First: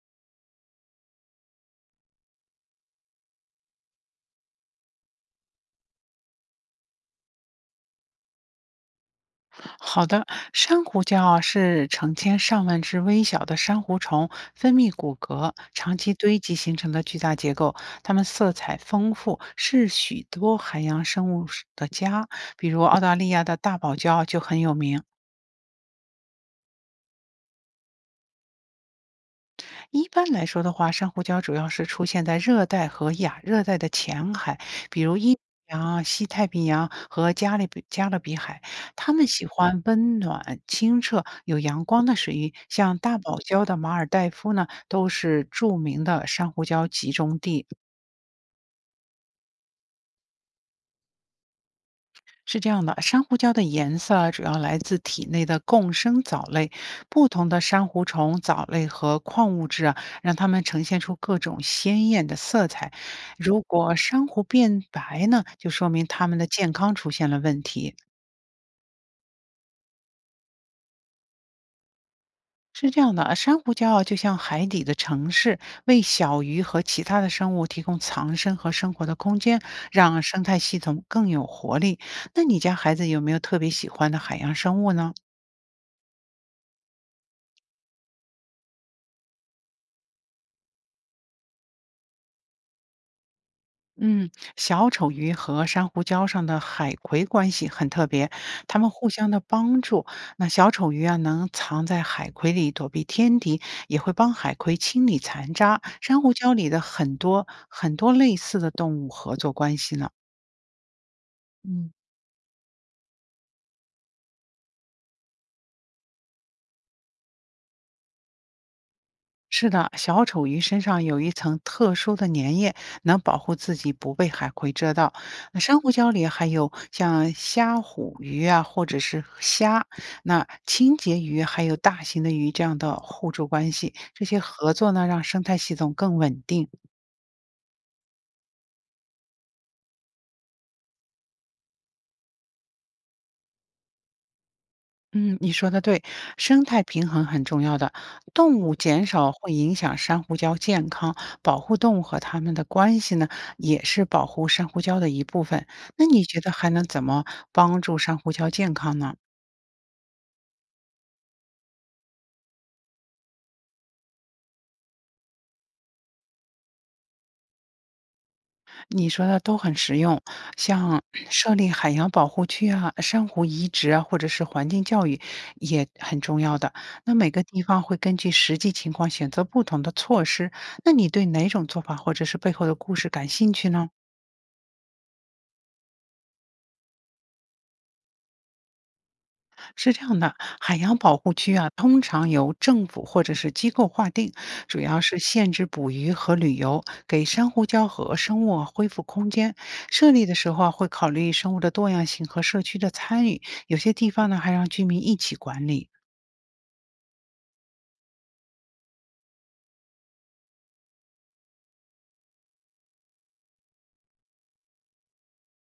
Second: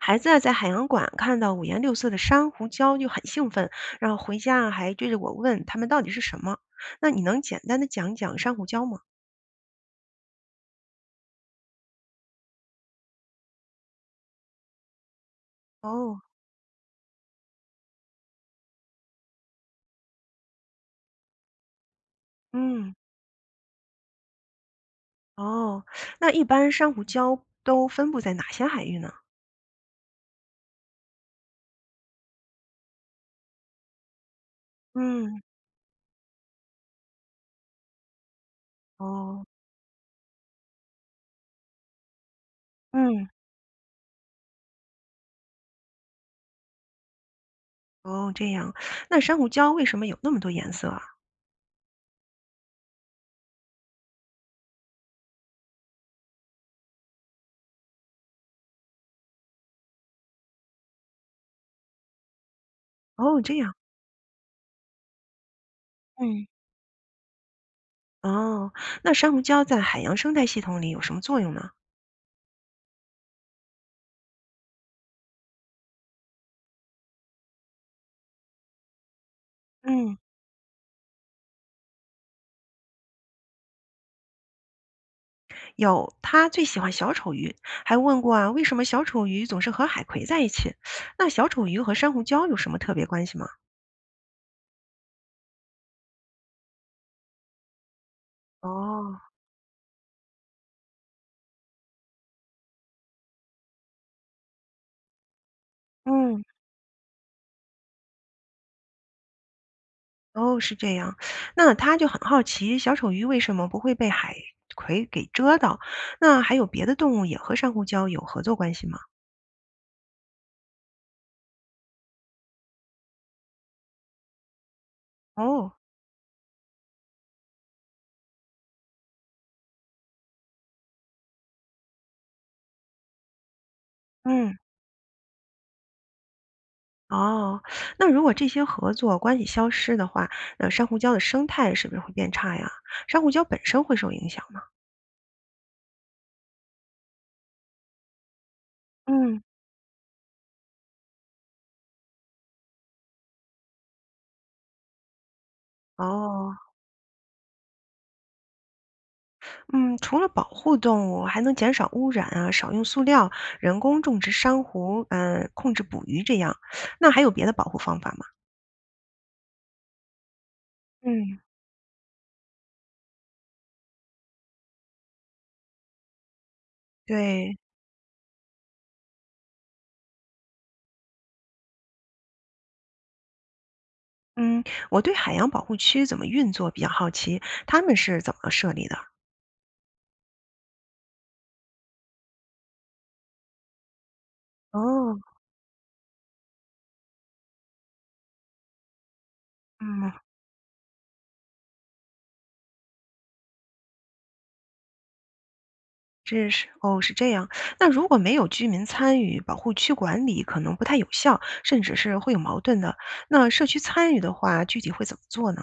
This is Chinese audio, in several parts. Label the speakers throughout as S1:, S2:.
S1: 孩子啊在海洋馆看到五颜六色的珊瑚礁就很兴奋，然后回家啊还追着我问他们到底是什么。那你能简单的讲讲珊瑚礁吗？
S2: 好的，珊瑚礁啊是成千上万只微小的珊瑚虫分泌骨骼长期
S1: 哦。
S2: 堆积形成的巨大结构，它们色彩丰富，是许多海洋生物的家。比如
S1: 嗯。
S2: 澳大利亚的大堡礁就很有名。
S1: 哦，那一般珊瑚礁都分布在哪些海域呢？
S2: 一般来说的话，珊瑚礁主要是出现在热带和亚热带的浅海，比如印
S1: 嗯。
S2: 度洋啊、西太平洋和加利比加勒比海。它们
S1: 哦。
S2: 喜欢温暖、清澈、有阳光的水域，像大
S1: 嗯。
S2: 堡礁的马尔代夫呢，都是著名的珊瑚礁集中地。
S1: 哦，这样。那珊瑚礁为什么有那么多颜色啊？
S2: 是这样的，珊瑚礁的颜色啊主要来自体内的共生藻类，不同的珊瑚虫、藻类和矿物质啊，让它们呈现出各种鲜艳的色彩。
S1: 哦，这
S2: 如
S1: 样。
S2: 果珊瑚变白呢，就说明它们
S1: 嗯。
S2: 的健康出现了问题。
S1: 哦，那珊瑚礁在海洋生态系统里有什么作用呢？
S2: 是这样的，珊瑚礁啊，就像海底的城市，为小鱼和其他的生物提供藏身和生活的空间，
S1: 嗯。
S2: 让生态系统更有活力。那你家孩子有没有特别喜欢的海洋生物呢？
S1: 有，他最喜欢小丑鱼，还问过啊，为什么小丑鱼总是和海葵在一起？那小丑鱼和珊瑚礁有什么特别关系吗？
S2: 嗯，小丑鱼和珊瑚礁上的海葵关系很特别，它们互
S1: 哦。
S2: 相的帮助。那小丑鱼啊，能藏在海葵里躲避天敌，也会帮海葵清理残渣。珊瑚
S1: 嗯。
S2: 礁里的很多类似的动物合作关系呢。
S1: 哦，是这样。那
S2: 嗯。
S1: 他就很好奇，小丑鱼为什么不会被海葵给蛰到？那还有别的动物也和珊瑚礁有合作关系吗？
S2: 是的，小丑鱼身上有一层特殊的粘液，能保护自己不被海葵蛰到。那
S1: 哦。
S2: 珊瑚礁里还有像虾虎鱼啊，或者是虾，那清洁鱼还有大型的鱼这样的互助关系，这些
S1: 嗯。
S2: 合作呢，让生态系统更稳定。
S1: 哦，那如果这些合作关系消失的话，那珊瑚礁的生态是不是会变差呀？珊瑚礁本身会受影响吗？
S2: 嗯，你说的对，生态平衡很重要的。动物减少
S1: 嗯。
S2: 会影响珊瑚礁健康，保护动物和它们的关系呢，也是保护珊瑚礁的一部分。那你觉得
S1: 哦。
S2: 还能怎么帮助珊瑚礁健康呢？
S1: 嗯，除了保护动物，还能减少污染啊，少用塑料，人工种植珊瑚，嗯，控制捕鱼这样。那还有别的保护方法吗？
S2: 你说的都很实用，像
S1: 嗯。
S2: 设立海洋保护区啊、珊瑚移植啊，或者是环境教育也很重要的。那每个
S1: 对。
S2: 地方会根据实际情况选择不同的措施。那你对哪种做法或者是背后的故事感兴趣呢？
S1: 嗯，我对海洋保护区怎么运作比较好奇，他们是怎么设立的？
S2: 是这样的，海洋保护区啊，通常由政府或者是机构划定，主要
S1: 哦。
S2: 是限制捕鱼和旅游，给珊瑚礁和生物啊恢复空间。设
S1: 嗯。
S2: 立的时候啊，会考虑生物的多样性和社区的参与，有些地方呢还让居民一起管理。
S1: 这是，哦，是这样。那如果没有居民参与，保护区管理可能不太有效，甚至是会有矛盾的。那社区参与的话，具体会怎么做呢？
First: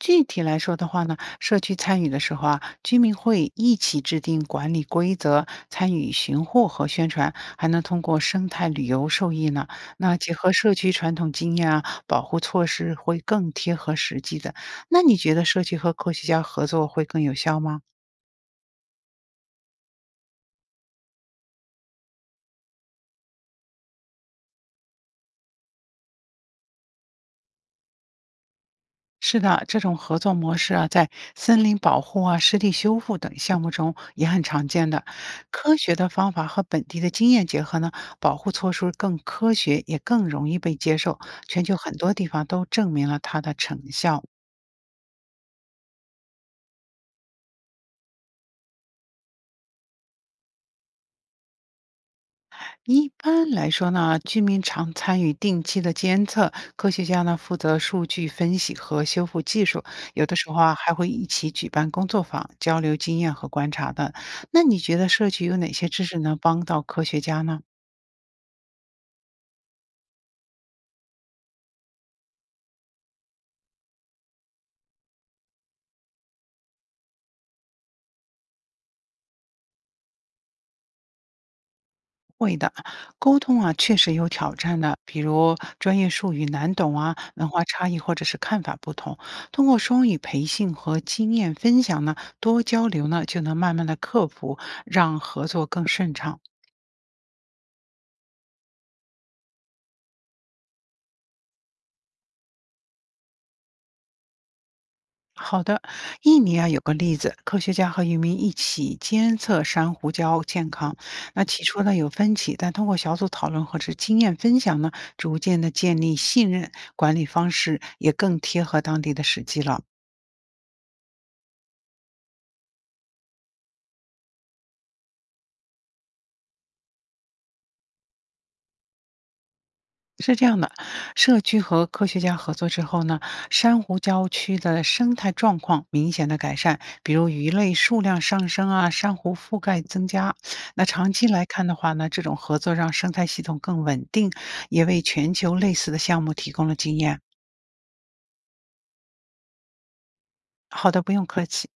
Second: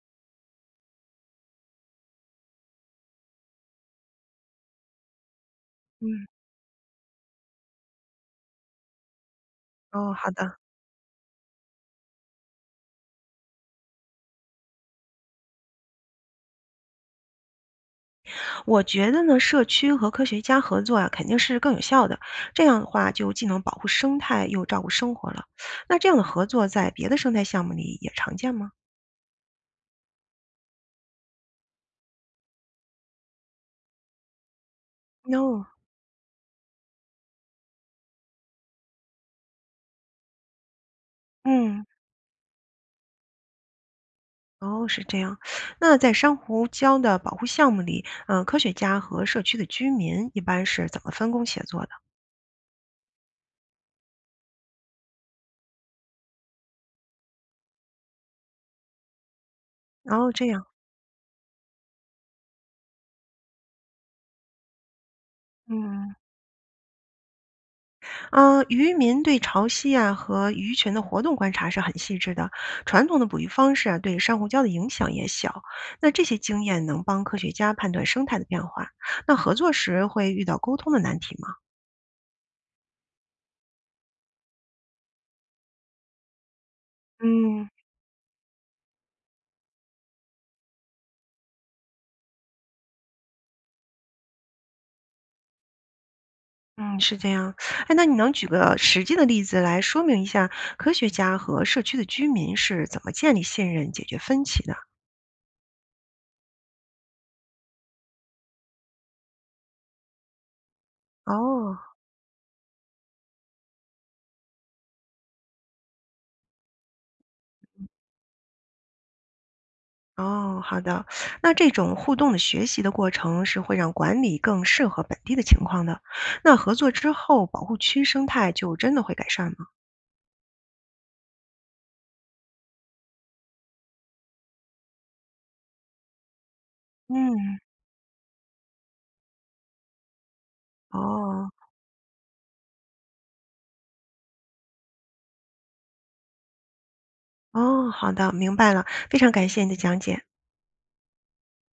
S2: 具体来说的话呢，社区参与的时候啊，居民会一起制定管理规则，参与
S1: 嗯。
S2: 巡护和宣传，还能通过生态旅游受益呢。
S1: 哦，
S2: 那
S1: 好
S2: 结合
S1: 的。
S2: 社区传统经验啊，保护措施会更贴合实际的。那你觉得社区和科学家合作会更有效吗？
S1: 我觉得呢，社区和科学家合作啊，肯定是更有效的。这样的话，就既能保护生态，又照顾生活了。那这样的合作在别的生态项目里也常见吗
S2: 是的，这种合作模式啊，在森林保护啊、湿地修复等项目中也很常见的。
S1: ？No。
S2: 科学的方法和本地的经验结合呢，保护措施更科学，也更容易被接受。全球
S1: 嗯。
S2: 很多地方都证明了它的成效。
S1: 哦，是这样。那在珊瑚礁的保护项目里，嗯、科学家和社区的居民一般是怎么分工协作的？
S2: 一般来说呢，居民常参与定期的监测，科学家呢负责数据分析和修复技术，有
S1: 哦，
S2: 的
S1: 这
S2: 时候
S1: 样。
S2: 啊还会一起举办工作坊，交流经验和观察的。那你觉得社区有哪些知
S1: 嗯。
S2: 识能帮到科学家呢？
S1: 嗯，渔民对潮汐啊和鱼群的活动观察是很细致的。传统的捕鱼方式啊，对珊瑚礁的影响也小。那这些经验能帮科学家判断生态的变化。那合作时会遇到沟通的难题吗？
S2: 会的，沟通啊确实有挑战的，比如专业术语难懂啊，文化
S1: 嗯
S2: 差异或者是看法不同。通过双语培训和经验分享呢，多交流呢，就能慢慢的克服，让合作更顺畅。
S1: 嗯，是这样。哎，那你能举个实际的例子来说明一下科学家和社区的居民是怎么建立信任、解决分歧的？
S2: 好的，印尼啊有个例子，科学家和渔民一起监测珊瑚礁健康。那起
S1: 哦。
S2: 初呢有分歧，但通过小组讨论或者经验分享呢，逐渐的建立信任，管理方式也更贴合当地的实际了。
S1: 哦，好的。那这种互动的学习的过程是会让管理更适合本地的情况的。那合作之后，保护区生态就真的会改善吗？
S2: 是这样的，社区和科学家合作之后呢，珊瑚礁区的生态状况明显的改善，比如鱼
S1: 嗯。
S2: 类数量上升啊，珊瑚覆盖增加。那长期来
S1: 哦。
S2: 看的话呢，这种合作让生态系统更稳定，也为全球类似的项目提供了经验。
S1: 哦，好的，明白了。非常感谢你的讲解。
S2: 好的，不用客气。